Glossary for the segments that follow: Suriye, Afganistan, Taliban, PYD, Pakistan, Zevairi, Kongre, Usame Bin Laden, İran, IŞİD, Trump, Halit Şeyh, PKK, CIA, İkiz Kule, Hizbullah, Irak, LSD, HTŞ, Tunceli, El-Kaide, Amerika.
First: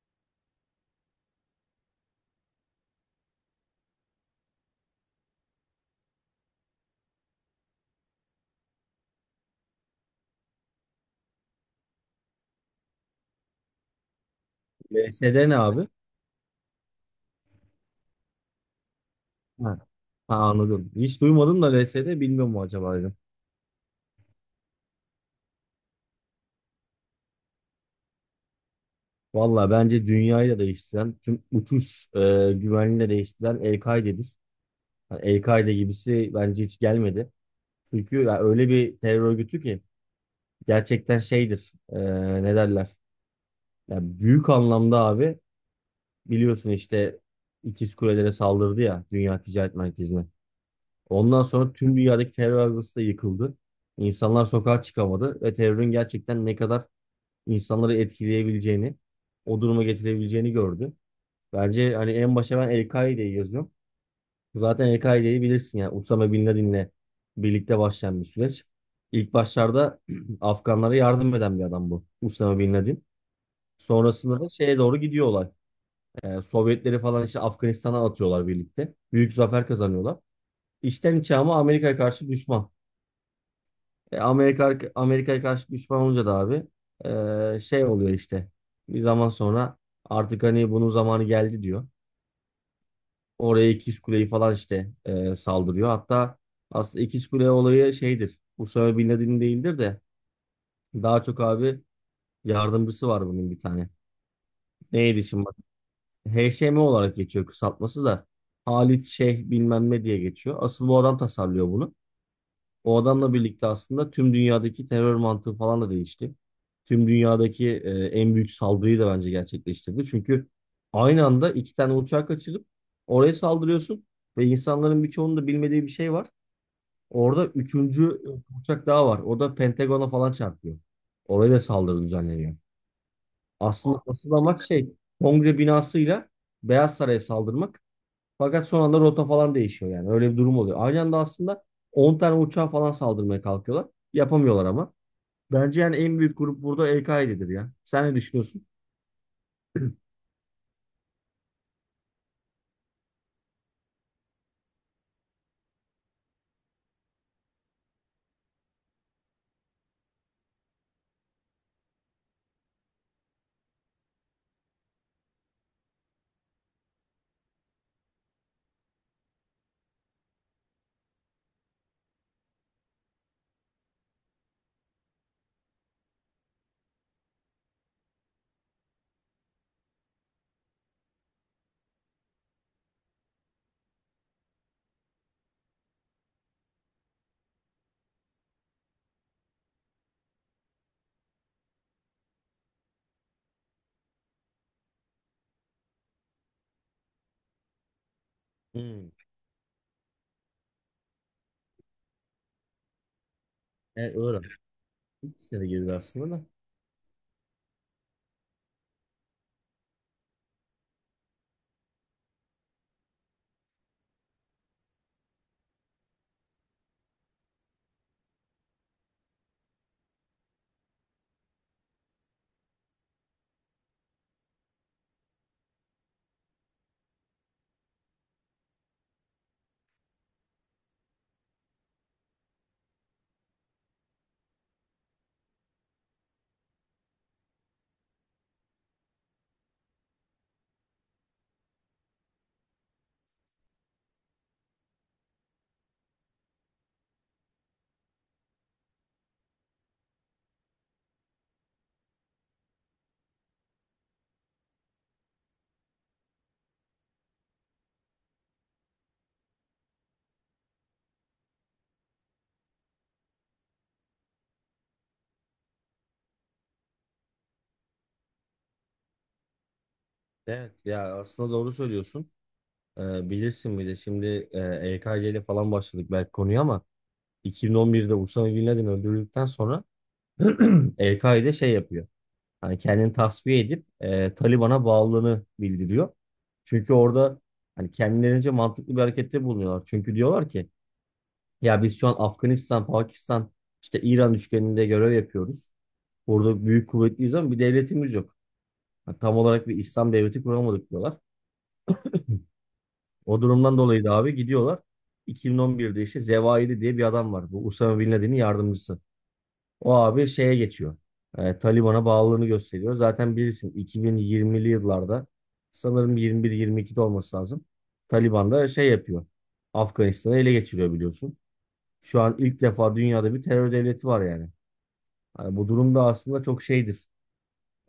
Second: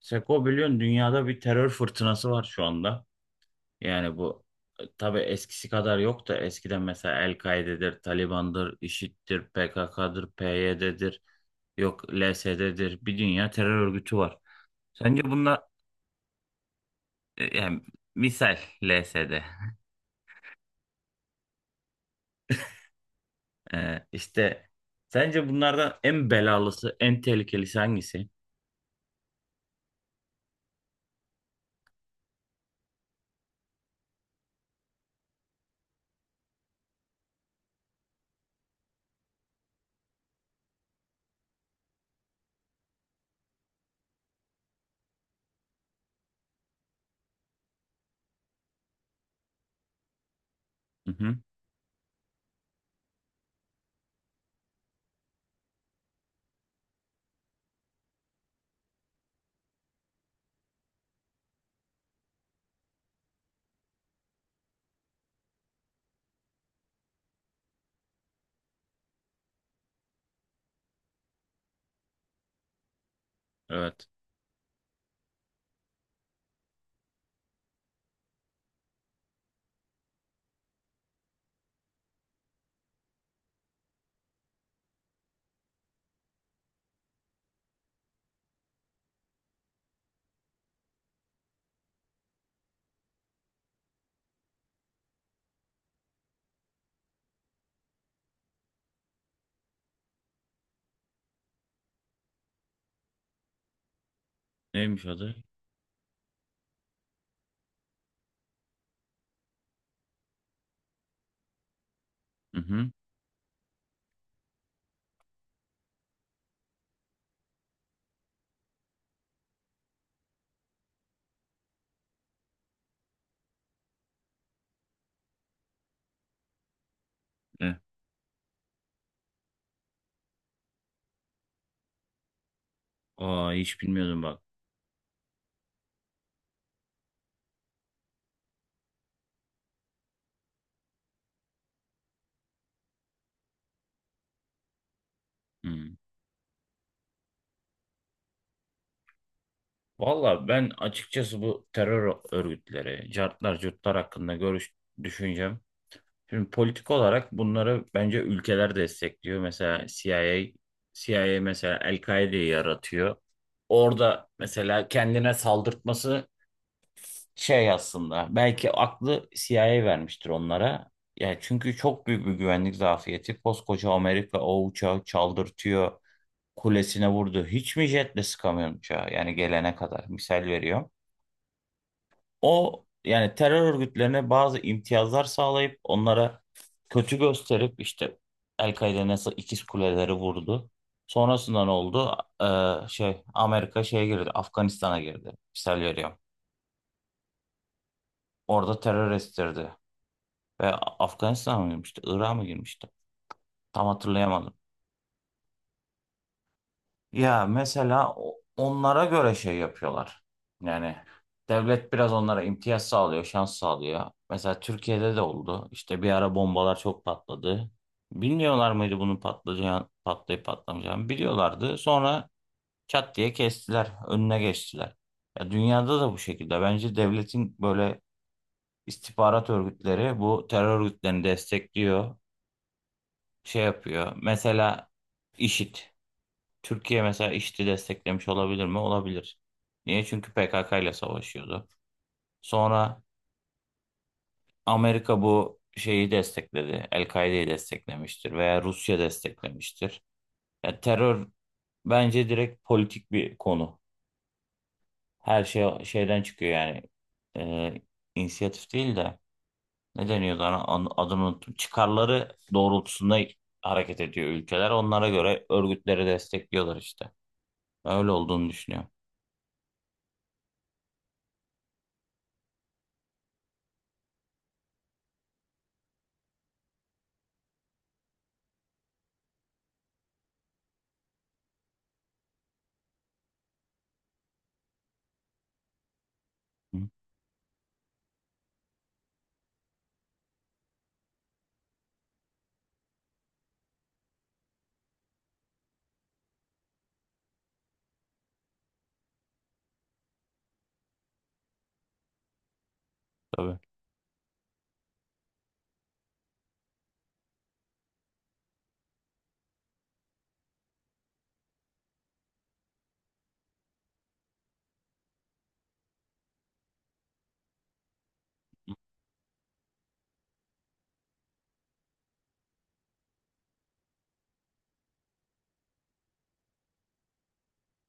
Seko, biliyorsun dünyada bir terör fırtınası var şu anda. Yani bu tabii eskisi kadar yok da eskiden mesela El-Kaide'dir, Taliban'dır, IŞİD'dir, PKK'dır, PYD'dir, yok LSD'dir. Bir dünya terör örgütü var. Sence LSD ne bunlar, abi? Yani misal LSD, Ha, ha, anladım. Hiç duymadım da LSD bilmiyorum mu acaba dedim. İşte sence bunlardan en belalısı, en tehlikelisi hangisi? Valla bence dünyayı da değiştiren, tüm uçuş güvenliğini de değiştiren El-Kaide'dir. Yani El-Kaide gibisi bence hiç gelmedi. Çünkü ya öyle bir terör örgütü ki gerçekten şeydir. Ne derler? Ya büyük anlamda abi biliyorsun işte İkiz Kulelere saldırdı ya Dünya Ticaret Merkezi'ne. Hı hı, Ondan sonra tüm dünyadaki terör örgütü de yıkıldı. İnsanlar sokağa çıkamadı ve terörün gerçekten ne kadar insanları etkileyebileceğini, o duruma getirebileceğini gördü. Bence hani en başa ben El-Kaide'yi yazıyorum. Zaten El-Kaide'yi bilirsin yani Usame Bin Laden'le birlikte başlayan bir süreç. İlk başlarda Afganlara yardım eden bir adam bu Usame Bin Laden. evet. Sonrasında da şeye doğru gidiyorlar. Sovyetleri falan işte Afganistan'a atıyorlar birlikte. Büyük zafer kazanıyorlar. İçten içe ama Amerika'ya karşı düşman. Amerika Amerika'ya karşı düşman olunca da abi şey oluyor işte. Bir zaman sonra artık hani bunun zamanı geldi diyor. Oraya İkiz Kule'yi falan işte saldırıyor. Hatta aslında İkiz Kule olayı şeydir. Usame Bin Laden değildir de daha çok abi yardımcısı var bunun bir tane. Neymiş Neydi adı? şimdi bak? HŞM olarak geçiyor kısaltması da. Halit Şeyh bilmem ne diye geçiyor. Asıl bu adam tasarlıyor bunu. Hı hı. O adamla birlikte aslında tüm dünyadaki terör mantığı falan da değişti. Tüm dünyadaki en büyük saldırıyı da bence gerçekleştirdi. Çünkü aynı anda iki tane uçağı kaçırıp oraya saldırıyorsun ve insanların birçoğunun da bilmediği bir şey var. Orada E, üçüncü uçak daha var. O da Pentagon'a falan çarpıyor. Oraya da saldırı düzenleniyor. Aa, hiç Aslında bilmiyordum asıl bak. amaç şey, Kongre binasıyla Beyaz Saray'a saldırmak. Fakat son anda rota falan değişiyor yani. Öyle bir durum oluyor. Aynı anda aslında 10 tane uçağa falan saldırmaya kalkıyorlar. Yapamıyorlar ama. Bence Hı. yani en büyük grup burada El-Kaide'dir ya. Sen ne düşünüyorsun? Valla, ben açıkçası bu terör örgütleri, cartlar, curtlar hakkında görüş düşüncem. Şimdi politik olarak bunları bence ülkeler destekliyor. Mesela CIA, CIA mesela El-Kaide'yi yaratıyor. Orada mesela kendine saldırtması şey aslında. Belki aklı CIA vermiştir onlara. Yani çünkü çok büyük bir güvenlik zafiyeti. Koskoca Amerika o uçağı çaldırtıyor. Kulesine vurdu. Hiç mi jetle sıkamıyor uçağı? Yani gelene kadar. Misal veriyorum. O yani terör örgütlerine bazı imtiyazlar sağlayıp onlara kötü gösterip işte El-Kaide nasıl İkiz Kuleleri vurdu. Sonrasında ne oldu? Şey Amerika şeye girdi. Afganistan'a girdi. Misal veriyorum. Orada Hmm. terör estirdi. Ve Afganistan'a mı girmişti? Irak'a mı girmişti? Tam Evet, öyle. hatırlayamadım. İkisine de girdi aslında da. Ya mesela onlara göre şey yapıyorlar. Yani devlet biraz onlara imtiyaz sağlıyor, şans sağlıyor. Mesela Türkiye'de de oldu. İşte bir ara bombalar çok patladı. Bilmiyorlar mıydı bunun patlayacağını, patlayıp patlamayacağını? Biliyorlardı. Sonra çat diye kestiler, önüne geçtiler. Ya dünyada da bu şekilde. Bence devletin böyle istihbarat örgütleri bu terör örgütlerini destekliyor, şey yapıyor. Mesela IŞİD. Türkiye mesela IŞİD'i desteklemiş olabilir mi? Olabilir. Niye? Çünkü PKK ile savaşıyordu. Sonra Amerika bu şeyi destekledi. El-Kaide'yi desteklemiştir veya Rusya desteklemiştir. Ya terör bence direkt politik bir konu. Her şey şeyden çıkıyor yani. Ee, inisiyatif değil de ne deniyordu adını unuttum. Çıkarları doğrultusunda hareket ediyor ülkeler. Onlara göre örgütleri destekliyorlar işte. Öyle olduğunu düşünüyorum. Evet ya aslında doğru söylüyorsun. Bilirsin bir de şimdi e, EKG ile falan başladık belki konuya ama 2011'de Usama Bin Laden öldürüldükten sonra EKG de şey yapıyor. Hani kendini tasfiye edip Taliban'a bağlılığını bildiriyor. Hı, Çünkü orada hani kendilerince mantıklı bir harekette bulunuyorlar. Çünkü diyorlar ki ya biz şu an Afganistan, Pakistan, işte İran üçgeninde görev yapıyoruz. Burada büyük kuvvetliyiz ama bir devletimiz yok. Yani tam olarak bir İslam devleti kuramadık diyorlar. O tabii. durumdan dolayı da abi gidiyorlar. 2011'de işte Zevairi diye bir adam var. Bu Usama Bin Laden'in yardımcısı. O abi şeye geçiyor. Taliban'a bağlılığını gösteriyor. Zaten bilirsin 2020'li yıllarda sanırım 21-22'de olması lazım. Taliban da şey yapıyor. Afganistan'ı ele geçiriyor biliyorsun. Şu an ilk defa dünyada bir terör devleti var yani. Hani bu durum da aslında çok şeydir.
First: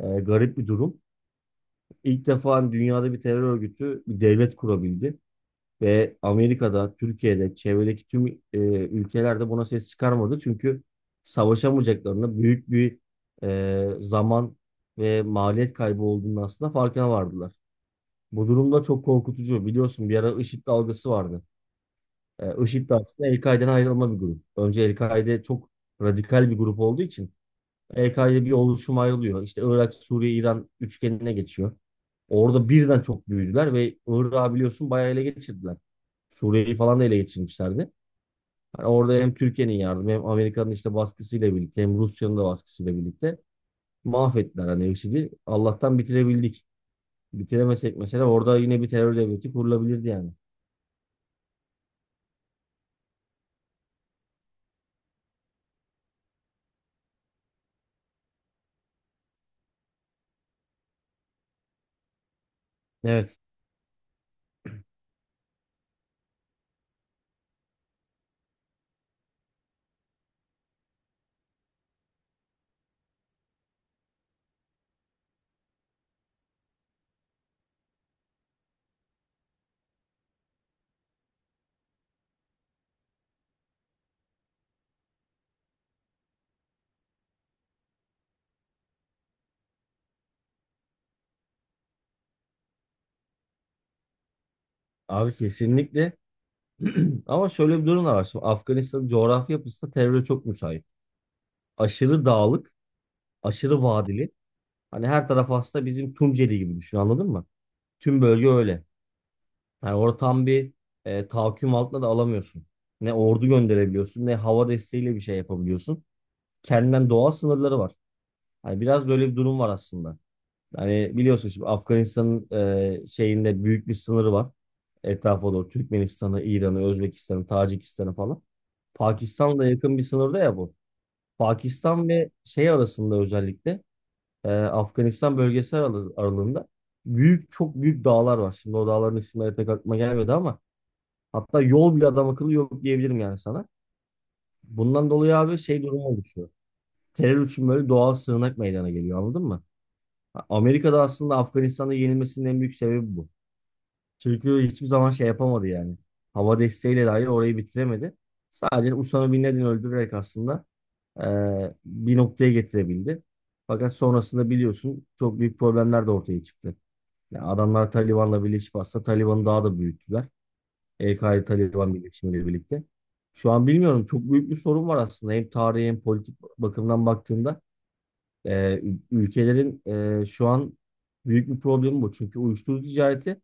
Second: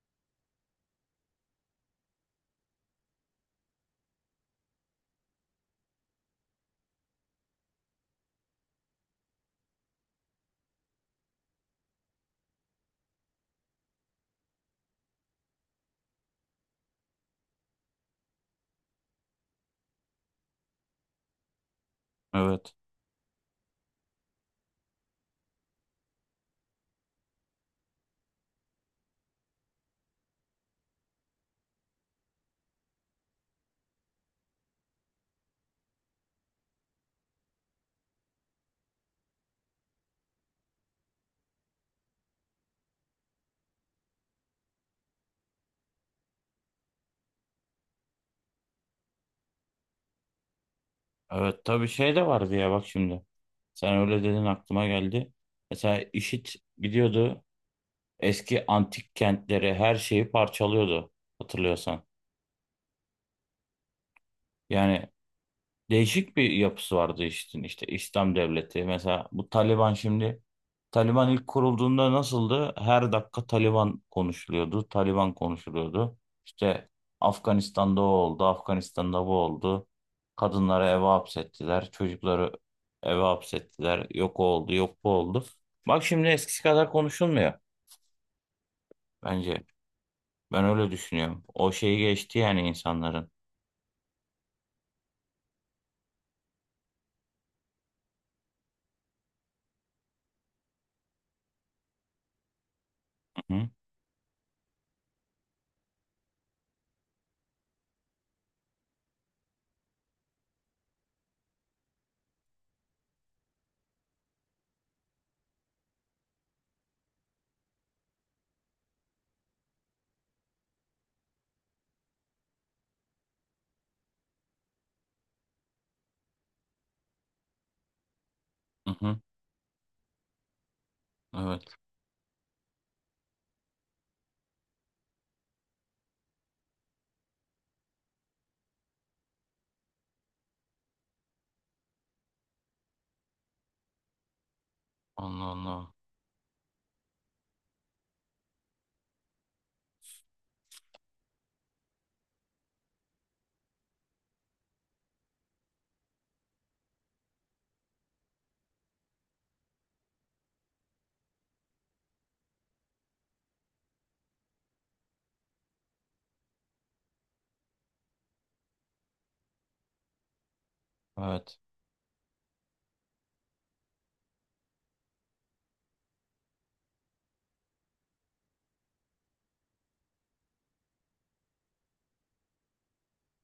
Garip bir durum. İlk defa dünyada bir terör örgütü bir devlet kurabildi. Ve Amerika'da, Türkiye'de, çevredeki tüm ülkelerde buna ses çıkarmadı. Çünkü savaşamayacaklarını büyük bir zaman ve maliyet kaybı olduğunu aslında farkına vardılar. Bu durumda çok korkutucu. Biliyorsun bir ara IŞİD dalgası vardı. Evet. IŞİD de aslında El-Kaide'den ayrılma bir grup. Önce El-Kaide çok radikal bir grup olduğu için EK'de bir oluşum ayrılıyor. İşte Irak, Suriye, İran üçgenine geçiyor. Orada birden çok büyüdüler ve Irak'ı biliyorsun bayağı ele geçirdiler. Suriye'yi falan da ele geçirmişlerdi. Hani orada hem Türkiye'nin yardımı hem Amerika'nın işte baskısıyla birlikte hem Rusya'nın da baskısıyla birlikte mahvettiler hani IŞİD'i. Allah'tan bitirebildik. Bitiremesek mesela orada yine bir terör devleti kurulabilirdi yani. Evet, tabii şey de vardı ya bak şimdi. Sen öyle dedin aklıma geldi. Mesela IŞİD gidiyordu, eski antik kentleri, her şeyi parçalıyordu hatırlıyorsan. Evet Yani değişik bir yapısı vardı işte, işte İslam devleti. Mesela bu Taliban şimdi, Taliban ilk kurulduğunda nasıldı? Her dakika Taliban konuşuluyordu. Taliban konuşuluyordu. İşte Afganistan'da o oldu, Afganistan'da bu oldu. Kadınları eve hapsettiler, çocukları eve hapsettiler. Yok o oldu, yok bu oldu. Bak şimdi eskisi kadar konuşulmuyor bence. Ben öyle düşünüyorum. O şeyi geçti yani insanların. abi kesinlikle. Ama şöyle bir durum da var. Şimdi Afganistan'ın coğrafi yapısı da teröre çok müsait. Aşırı dağlık, Hı hı. aşırı vadili. Hani her taraf aslında bizim Tunceli gibi düşün anladın mı? Tüm bölge öyle. Yani orada tam bir tahakküm altına da alamıyorsun. Ne ordu gönderebiliyorsun ne hava desteğiyle bir şey yapabiliyorsun. Kendinden doğal sınırları var. Hani biraz böyle bir durum var aslında. Hani biliyorsun şimdi Afganistan'ın şeyinde büyük bir sınırı var. Etrafa doğru Türkmenistan'ı, İran'ı, Özbekistan'ı, Tacikistan'ı falan. Hı hı. Pakistan'la yakın bir sınırda ya bu. Evet. Pakistan ve şey arasında özellikle Afganistan bölgesi aralığında büyük çok büyük dağlar var. Şimdi o dağların isimleri pek aklıma gelmedi ama hatta yol bile adam akıllı yok diyebilirim yani sana. Bundan dolayı Allah abi Allah. şey durumu oluşuyor. Terör için böyle doğal sığınak meydana geliyor anladın mı? Amerika'da aslında Afganistan'da yenilmesinin en büyük sebebi bu. Çünkü hiçbir zaman şey yapamadı yani. Hava desteğiyle dahi orayı bitiremedi. Sadece Usama Bin Laden'i öldürerek aslında e, bir noktaya getirebildi. Fakat sonrasında biliyorsun çok büyük problemler de ortaya çıktı. Yani adamlar Taliban'la birleşip aslında Taliban'ı daha da büyüttüler. EKD Evet. Taliban birleşimiyle birlikte. Şu an bilmiyorum çok büyük bir sorun var aslında. Hem tarihi hem politik bakımdan baktığında e, ülkelerin şu an büyük bir problemi bu. Çünkü uyuşturucu ticareti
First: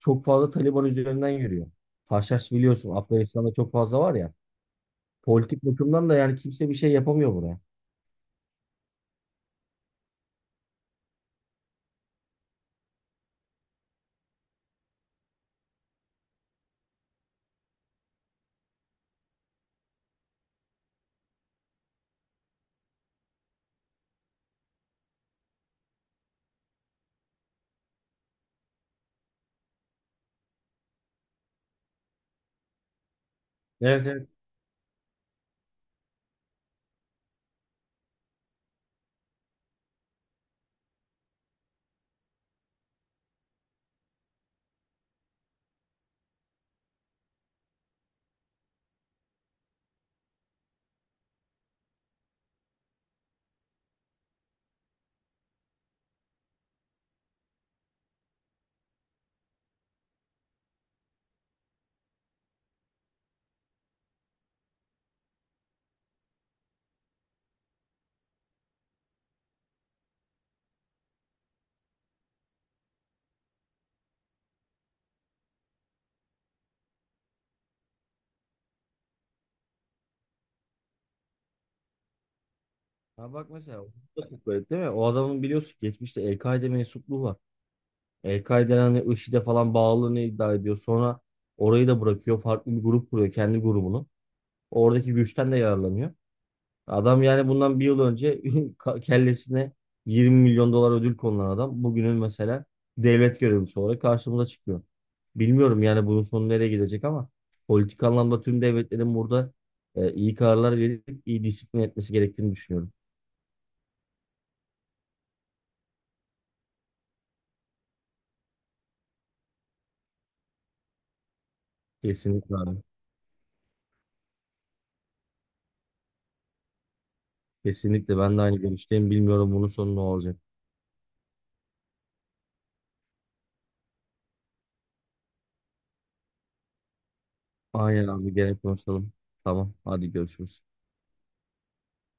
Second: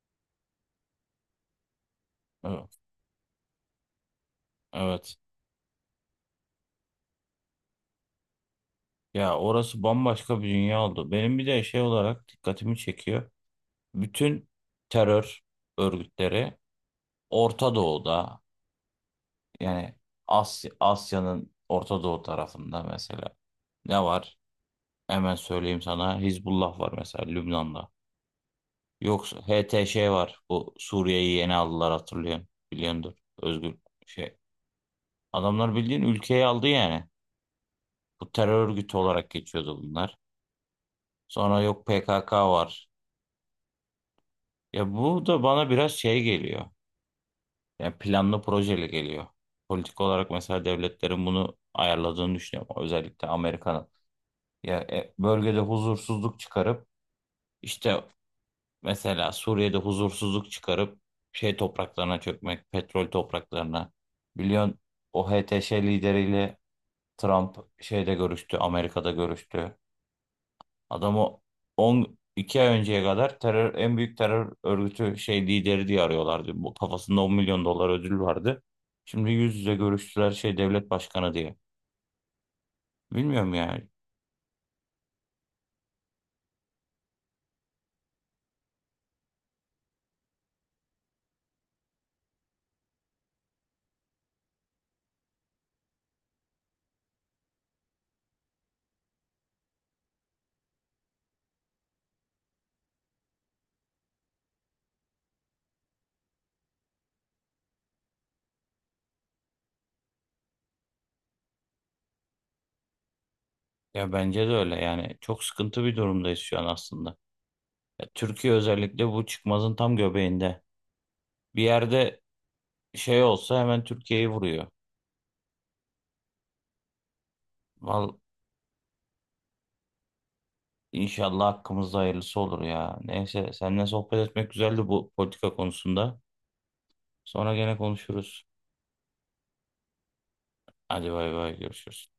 çok fazla Taliban üzerinden yürüyor. Haşhaş Evet. biliyorsun Afganistan'da çok fazla var ya. Evet. Politik bakımdan da yani kimse bir şey yapamıyor buraya. Ya, orası bambaşka bir dünya oldu. Benim bir de şey olarak dikkatimi çekiyor. Bütün terör örgütleri Orta Doğu'da, yani Asya, Asya'nın Orta Doğu tarafında mesela ne var? Hemen söyleyeyim sana. Hizbullah var mesela Lübnan'da. Yoksa HTŞ var. Bu Suriye'yi yeni aldılar, hatırlıyorsun. Biliyordur. Özgür Evet, evet. şey. Adamlar bildiğin ülkeyi aldı yani. Bu terör örgütü olarak geçiyordu bunlar. Sonra yok PKK var. Ya bu da bana biraz şey geliyor. Yani planlı projeli geliyor. Politik olarak mesela devletlerin bunu ayarladığını düşünüyorum. Özellikle Amerika'nın. Ya, bölgede huzursuzluk çıkarıp işte mesela Suriye'de huzursuzluk çıkarıp şey topraklarına çökmek, petrol topraklarına. Biliyorsun o HTŞ lideriyle Trump şeyde görüştü, Amerika'da görüştü. Adamı 12 ay önceye kadar terör, en büyük terör örgütü şey lideri diye arıyorlardı. Bu kafasında 10 milyon dolar ödül vardı. Şimdi yüz yüze görüştüler şey devlet başkanı diye. Ha bak Bilmiyorum mesela yani. o da çok garip değil mi? O adamın biliyorsun geçmişte El-Kaide mensupluğu var. El-Kaide'nin hani IŞİD'e falan bağlılığını iddia ediyor. Sonra orayı da bırakıyor. Farklı bir grup kuruyor. Kendi grubunu. Oradaki güçten de yararlanıyor. Adam yani bundan bir yıl önce kellesine 20 milyon dolar ödül konulan adam. Bugünün mesela devlet görevlisi olarak karşımıza çıkıyor. Bilmiyorum yani bunun sonu nereye gidecek ama politik anlamda tüm devletlerin burada iyi kararlar verip iyi disiplin etmesi gerektiğini düşünüyorum. Ya bence de öyle yani. Çok sıkıntı bir durumdayız şu an aslında. Ya Türkiye özellikle bu çıkmazın tam göbeğinde. Bir yerde Kesinlikle abi. şey olsa hemen Türkiye'yi vuruyor. Val Kesinlikle ben de aynı görüşteyim. Bilmiyorum bunun sonu ne olacak. inşallah hakkımızda hayırlısı olur ya. Neyse, seninle sohbet etmek güzeldi bu politika konusunda. Sonra gene Aynen abi konuşuruz. gene konuşalım. Tamam hadi görüşürüz. Hadi bay bay, görüşürüz.